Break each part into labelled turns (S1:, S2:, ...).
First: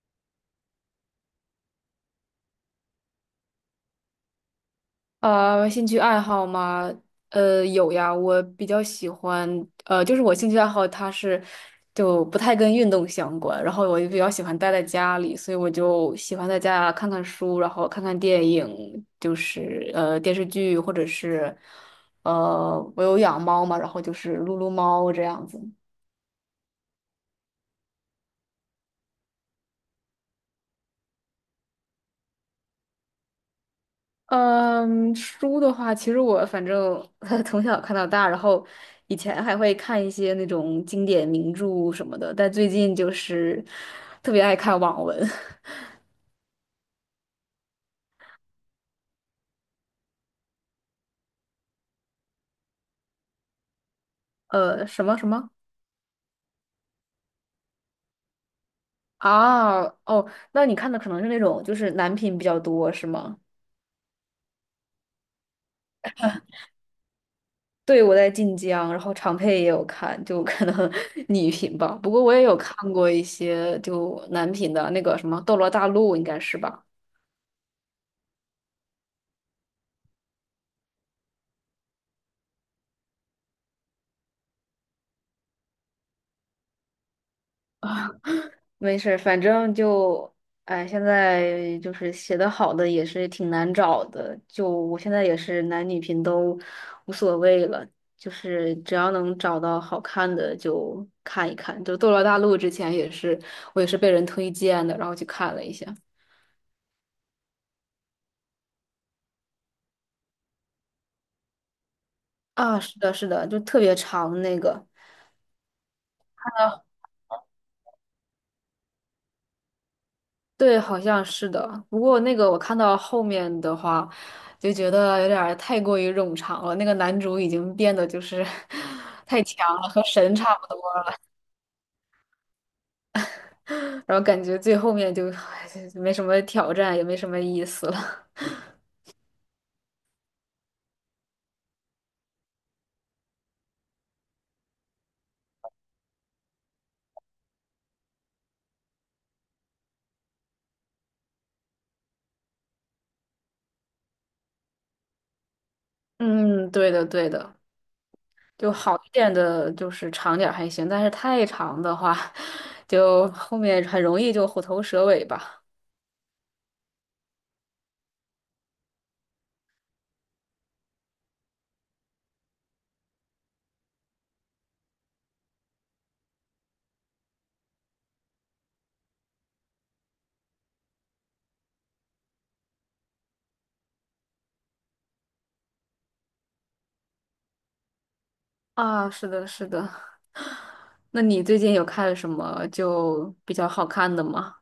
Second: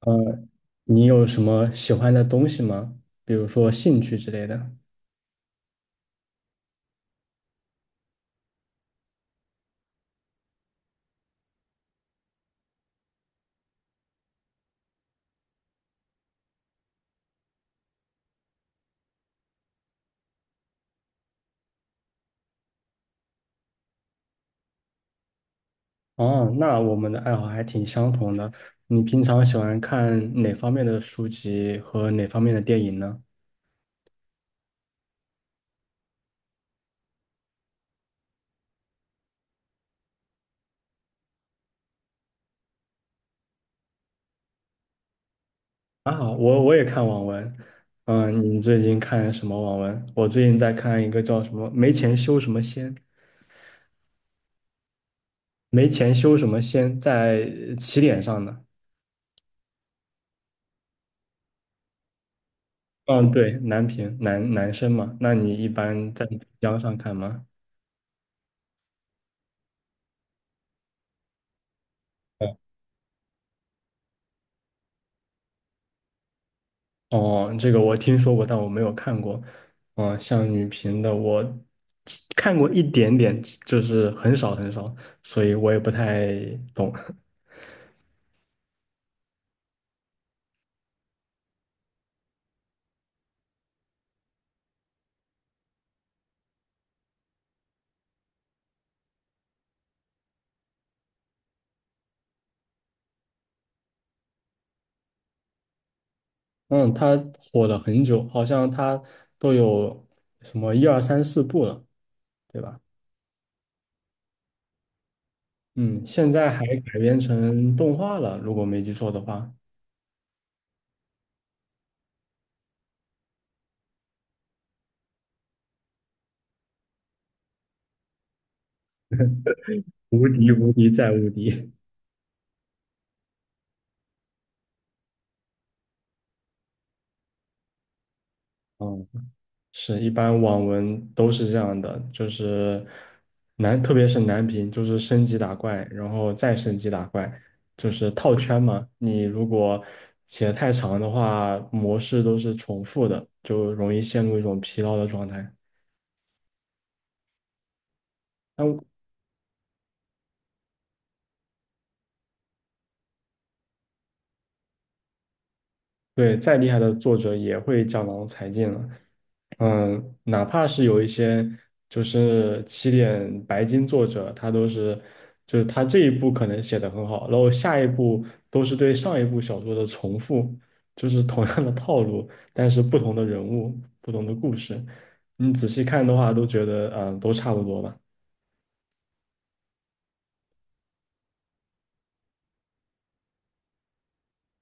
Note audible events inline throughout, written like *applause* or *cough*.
S1: 呃，你有什么喜欢的东西吗？比如说兴趣之类的。
S2: 兴趣爱好吗？有呀，我比较喜欢，就是我兴趣爱好它是就不太跟运动相关，然后我就比较喜欢待在家里，所以我就喜欢在家看看书，然后看看电影，就是电视剧或者是我有养猫嘛，然后就是撸撸猫这样子。
S1: 哦，那我们的爱好还挺相同的。你平常喜欢看哪方面的书籍和哪方面的电影呢？
S2: 嗯，书的话，其实我反正 *laughs* 从小看到大，然后以前还会看一些那种经典名著什么的，但最近就是特别爱看网文。
S1: 啊，我也看网文。嗯，你最近看什么网文？我最近在看一个叫什么"没钱修什么仙"，
S2: *laughs* 什么
S1: 没钱修什么仙，在起点上的。
S2: 啊？哦，那你看的可能是那种就是男频比较多，是
S1: 嗯，
S2: 吗？
S1: 对，男频男生嘛。那你一般在江上看吗？
S2: 对，我在晋江，然后长佩也有看，就可能 *laughs* 女频吧。不过我也有看过一些就男频的那个什么《斗罗大陆》，应该是吧？
S1: 哦，这个我听说过，但我没有看过。嗯，像女频的我看过一点点，就是很少很少，所以我也不太懂。
S2: *laughs* 没事儿，反正就，哎，现在就是写的好的也是挺难找的，就我现在也是男女频都无所谓了，就是只要能找到好看的就看一看。就《斗罗大陆》之前也是我也是被人推荐的，然后去看了一下。
S1: *laughs* 嗯，它火了很久，好像它都有什么一二三四部了，对
S2: 啊，
S1: 吧？
S2: 是的，是的，就特别长那个，
S1: 嗯，现在还改编成动画了，如果没记错的话，
S2: 对，好像是的。不过那个我看到后面的话，就觉得有点儿太过于冗长了。那个男主已经变得就是 *laughs* 太强了，和
S1: 无
S2: 神
S1: 敌
S2: 差不
S1: 无
S2: 多，
S1: 敌再无敌。
S2: 然后感觉最后面就 *laughs* *sighs* 没什么挑战，也没什么意思了。*laughs*
S1: *laughs* 嗯。是一般网文都是这样的，就是难，特别是难评，就是升级打怪，然后再升级打怪，就是套圈嘛。你如果写得太长的话，模式都是重复的，就容易陷入一种疲劳的状态。
S2: 嗯，对的，对的。就好
S1: 那，
S2: 一点的，就是长点儿还行，但是太长的话，*laughs* 就后面很容易就虎头蛇尾吧。
S1: 对，再厉害的作者也会江郎才尽了。嗯，哪怕是有一些就是起点白金作者，他都是，就是他这一部可能写的很好，然后下一部都是对上一部小说的重复，就是同样的套路，但是不同的人物，不同的故事，你仔细看的话，都觉得啊，都差不多吧。
S2: 啊，是的，是的。那你最近有看什么就比较好看的吗？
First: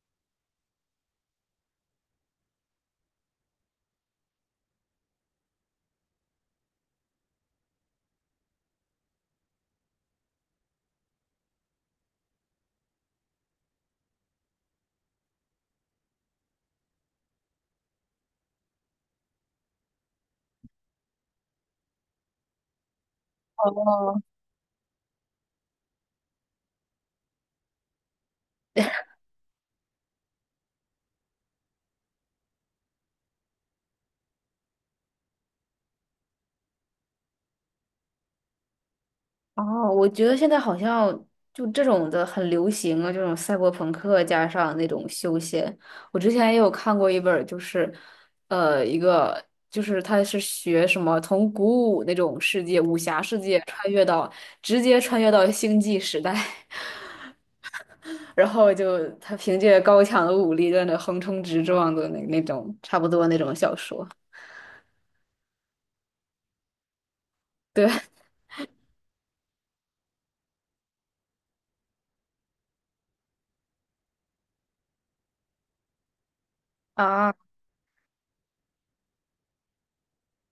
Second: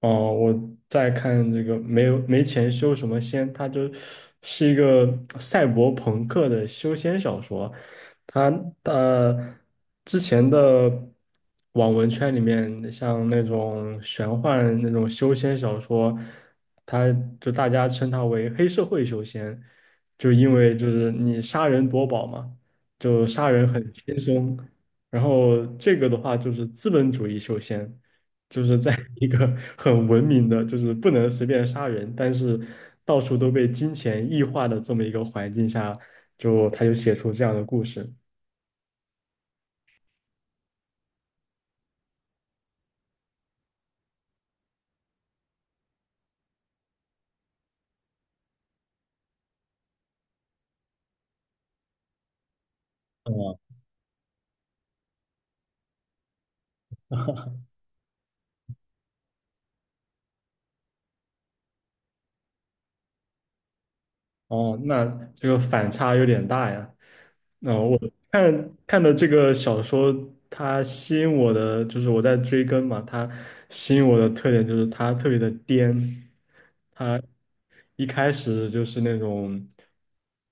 S1: 哦，我在看这个没钱修什么仙，他就是一个赛博朋克的修仙小说。他呃之前的网文圈里面，像那种玄幻那种修仙小说，他就大家称它为黑社会修仙，就因为就是你杀人夺宝嘛，就杀人很轻松。然后这个的话就是资本主义修仙。就是在 *laughs* 一个很文明的，就是不能随便杀人，但是到处都被金钱异化的这么一个环境下，就他就写出这样的故事。
S2: 哦，我觉得现在好像就这种的很流行啊，这种赛博朋克加上那种休闲。我之前也有看过一本儿，就是，一个就是他是学什么从古武那种世界、武侠世
S1: 哦，
S2: 界穿越到直接穿越到星际时代，*laughs* 然后就他凭借高强的武力在那横冲直撞的那种差不多那种小说。
S1: 哦，那这个反差有点大呀。那，
S2: 对
S1: 我看看的这个小说，它吸引我的就是我在追更嘛，它吸引我的特点就是它特别的颠，它
S2: 啊，
S1: 一开始就是那种，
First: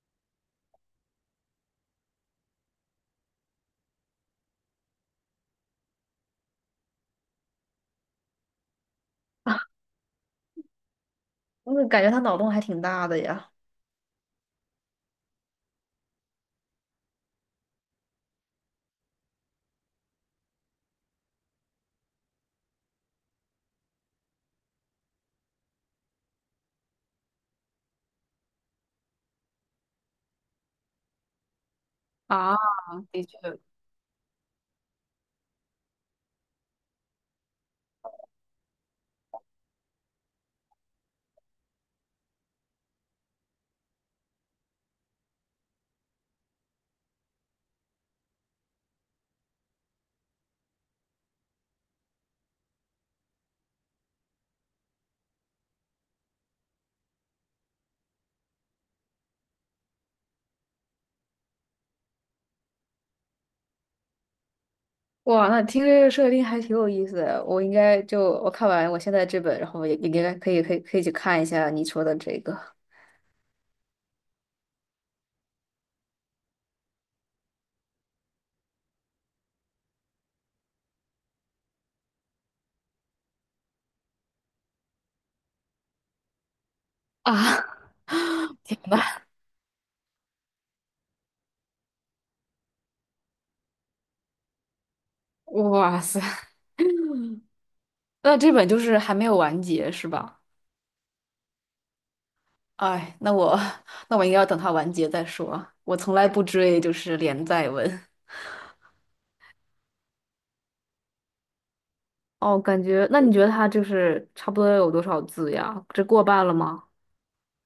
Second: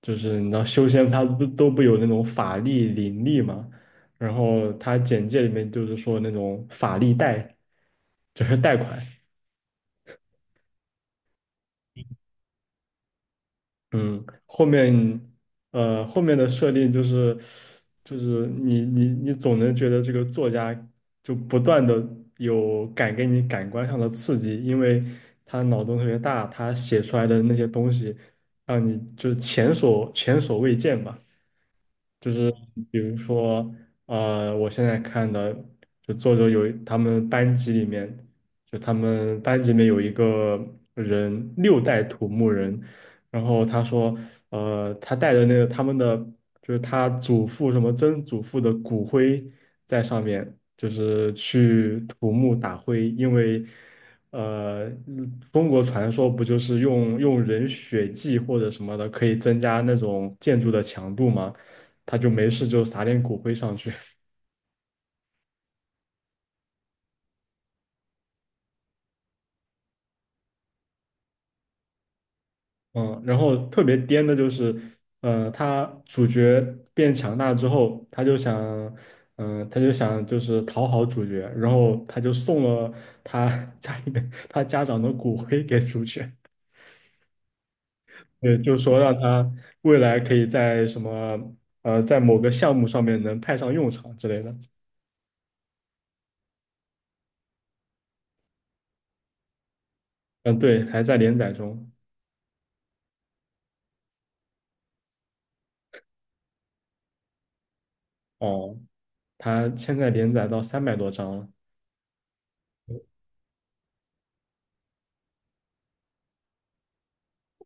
S1: 就是你知道修仙它不都不有那种法力灵力嘛，然后它简介里面就是说那种法力贷，就是贷款，
S2: *laughs* 我感觉他脑洞还挺大的呀。
S1: 嗯，后面后面的设定就是你总能觉得这个作家就不断的给你感官上的刺激，因为他脑洞特别大，他写出来的那些东西让你就是前所未见吧。就是
S2: 啊，
S1: 比如
S2: 的确。
S1: 说，我现在看的，就作者有他们班级里面，就他们班级里面有一个人六代土木人，然后他说，他带的那个他们的，就是他祖父什么曾祖父的骨灰在上面，就是去土木打灰，因为。嗯，中国传说不就是用人血祭或者什么的，可以增加那种建筑的强度吗？他就没事就撒点骨灰上去，
S2: 哇，那听这个设定还挺有意思的。我应该就我看完我现在这本，然后也也应该可以去看一下你说的这个。
S1: 嗯，然后特别颠的就是，他主角变强大之后，他就想就是讨好主角，然后他就送了他 *laughs* 家里面他家长的骨灰给主角，
S2: *laughs* 啊，
S1: 对，就
S2: 天
S1: 说
S2: 呐，
S1: 让他未来可以在什么，在某个项目上面能派上用场之类的，
S2: 哇塞，那这本就是还没有完结是吧？
S1: 嗯，对，还在连载中，
S2: 哎，那我应该要等它完结再说。我从来不追就是连载文。
S1: 哦，他现在连载到300多章了，
S2: 哦，感觉那你觉得它就是差不多有多少字呀？这过半了吗？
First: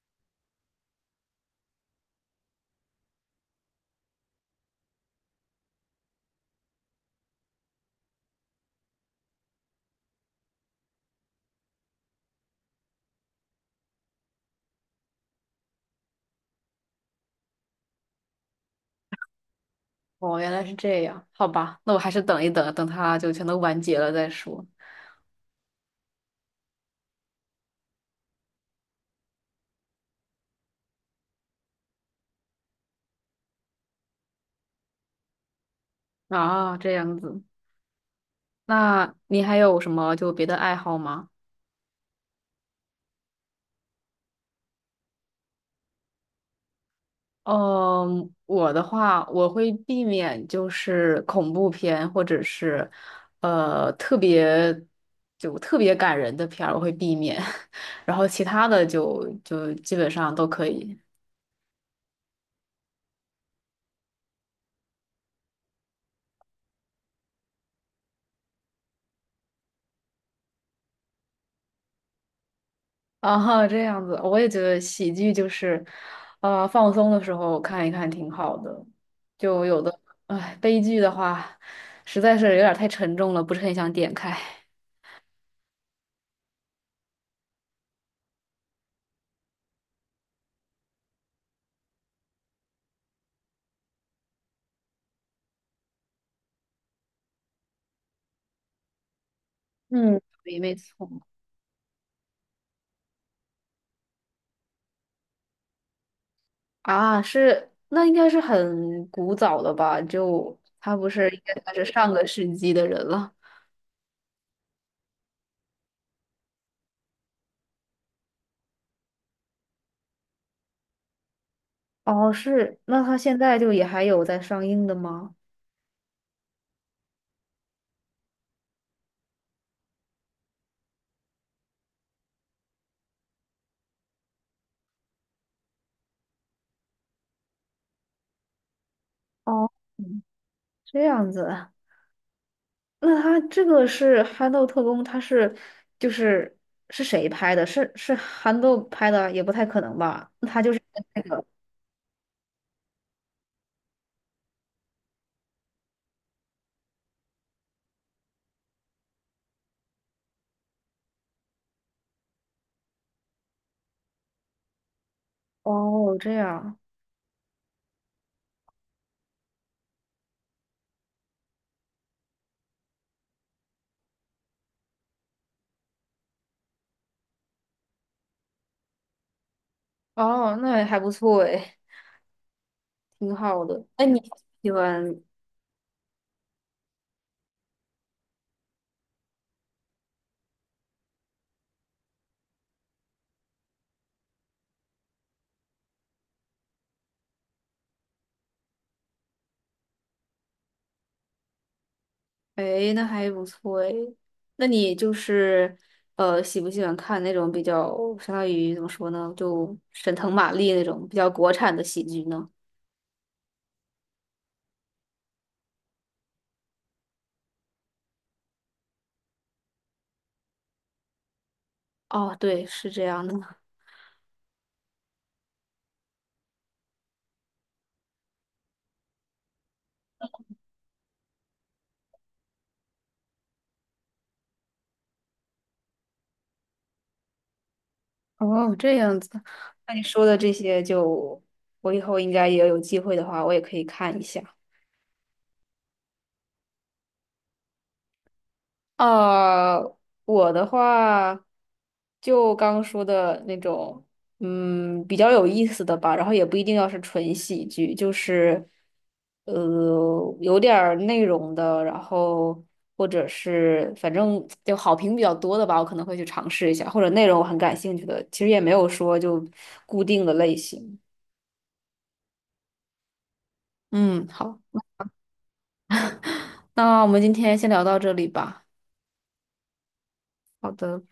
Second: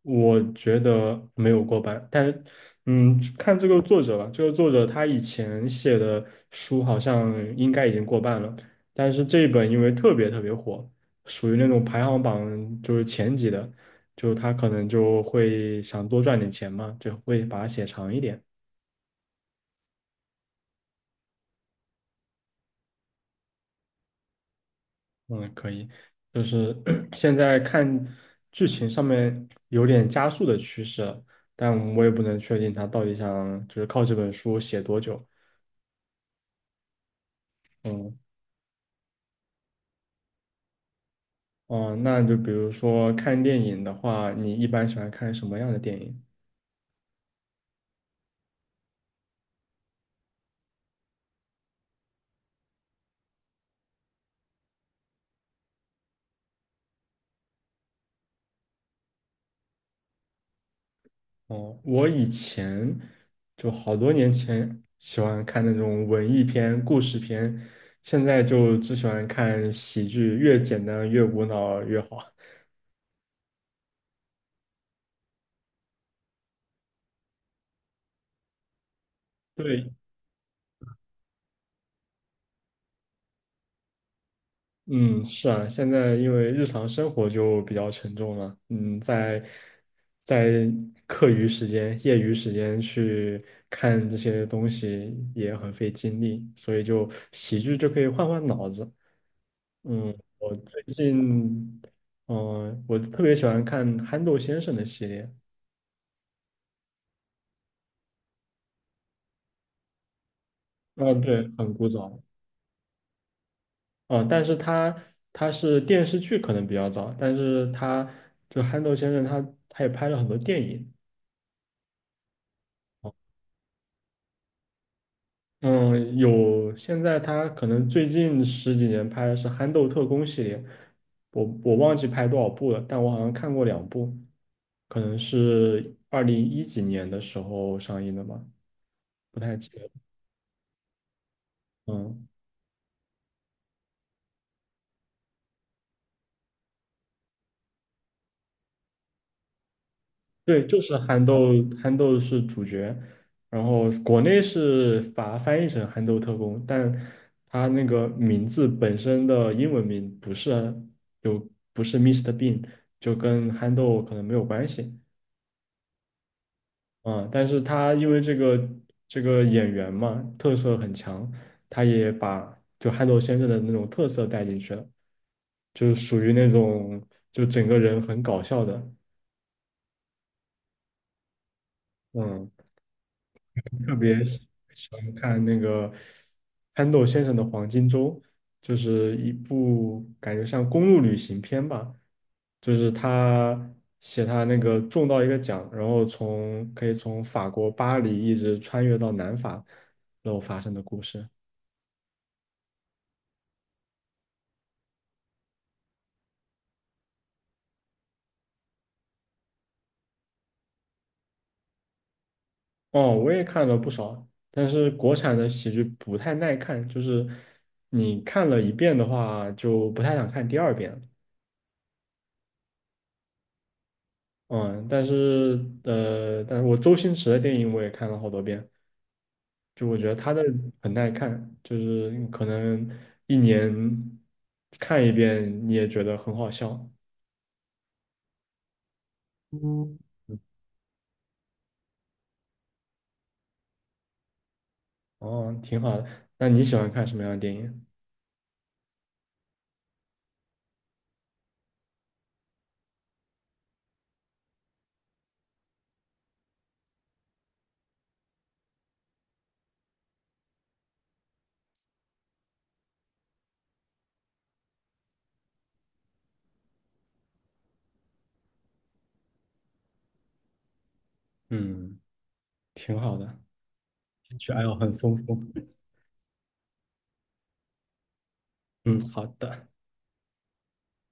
S1: 我觉得没有过半，但看这个作者吧，这个作者他以前写的书好像应该已经过半了，但是这一本因为特别特别火，属于那种排行榜就是前几的，就他可能就会想多赚点钱嘛，就会把它写长一点。
S2: 哦，原来是这样，好吧，那我还是等一等，等它就全都完结了再说。
S1: 嗯，可以，就是 *clears throat* 现在看剧情上面有点加速的趋势了，但我也不能确定他到底想就是靠这本书写多久。
S2: 啊，这样子。
S1: 嗯。
S2: 那你还有什么就别的爱好吗？
S1: 哦，那就比如说看电影的话，你一般喜欢看什么样的电影？
S2: 嗯，我的话，我会避免就是恐怖片或者是特别就特别感人的片儿，我会避免，*laughs* 然后其他的就基本上都可以。
S1: 哦，我以前就好多年前喜欢看那种文艺片、故事片，现在就只喜欢看喜剧，越简单越无脑越好。*laughs*
S2: *laughs* 啊，这样子，我也觉得喜剧就是，放松的时候看一看挺好的。就有
S1: 对，
S2: 的，哎，悲剧的话，实在是有点儿太沉重了，不是很想点开。
S1: 嗯，是啊，现在因为日常生活就比较沉重了，嗯，在课余时间、业余时间去看这些东西也很费精力，所以就喜剧就可以换换脑子。嗯，
S2: 嗯，
S1: 我
S2: 对，没
S1: 最
S2: 错。
S1: 近，我特别喜欢看憨豆先生的系列，
S2: 啊，是，那应该是很古早的吧？就他不
S1: 啊，
S2: 是应
S1: 对，
S2: 该
S1: 很
S2: 算是
S1: 古
S2: 上
S1: 早。
S2: 个世纪的人了。
S1: 哦，但是他他是电视剧可能比较早，但是他就憨豆先生他也拍了很多电影。
S2: 哦，是，那他现在就也还有在上映的吗？
S1: 嗯，有，现在他可能最近十几年拍的是《憨豆特工》系列，我忘记拍多少部了，但我好像看过两部，可能是201几年的时候上映的吧，不太记
S2: 哦，
S1: 得。
S2: 嗯，这样子，
S1: 嗯，
S2: 那他这个是憨豆特工，他是就是是谁拍的？是憨豆拍的，也不太可能吧？那他
S1: 对，
S2: 就是
S1: 就是
S2: 跟那
S1: 憨
S2: 个
S1: 豆，憨豆是主角，然后国内是把它翻译成《憨豆特工》，但他那个名字本身的英文名就不是 Mr. i s t e Bean，就跟憨豆可能没有关系。
S2: 哦，这样
S1: 嗯，但是他因为这个演员嘛，特色很强，他也把就憨豆先生的那种特色带进去了，就是属于那种就整个人很搞笑的，
S2: 哦，那还不错诶，
S1: 嗯，
S2: 挺好的。
S1: 特
S2: 那你
S1: 别
S2: 喜
S1: 喜欢
S2: 欢？
S1: 看那个憨豆先生的《黄金周》，就是一部感觉像公路旅行片吧，就是他写他那个中到一个奖，然后从可以从法国巴黎一直穿越到南法，然后发生的故事。
S2: 哎，那还不错哎。那你就是喜不喜欢看那种比较相当于怎么说呢，就沈腾、马丽那种比较国产的喜剧呢？
S1: 哦，我也看了不少，但是国产的喜剧不太耐看，就是你看了一遍的话，就不太想看第二遍了。
S2: 哦，对，是这样的。*laughs*
S1: 但是我周星驰的电影我也看了好多遍，就我觉得他的很耐看，就是你可能一年看一遍你也觉得很好笑。
S2: 哦，这样子。那
S1: 嗯，
S2: 你说的这些就，我以后应该也有机会的话，我也可以看一下。
S1: 哦，挺好的。那你喜欢看什么样的电影？
S2: 啊，我的话就刚说的那种，嗯，比较有意思的吧，然后也不一定要是纯喜剧，就是有点儿内容的，然后或者是反正就好评比较多的吧，我可能会去尝试一下，或者内容我很感兴趣的，其实也没有说就固定的类型。
S1: 嗯，挺好的。
S2: 嗯，
S1: 兴趣
S2: 好，
S1: 爱好很丰富。*laughs*
S2: 那我们今天先聊到这里吧。
S1: 嗯，好的。
S2: 好的。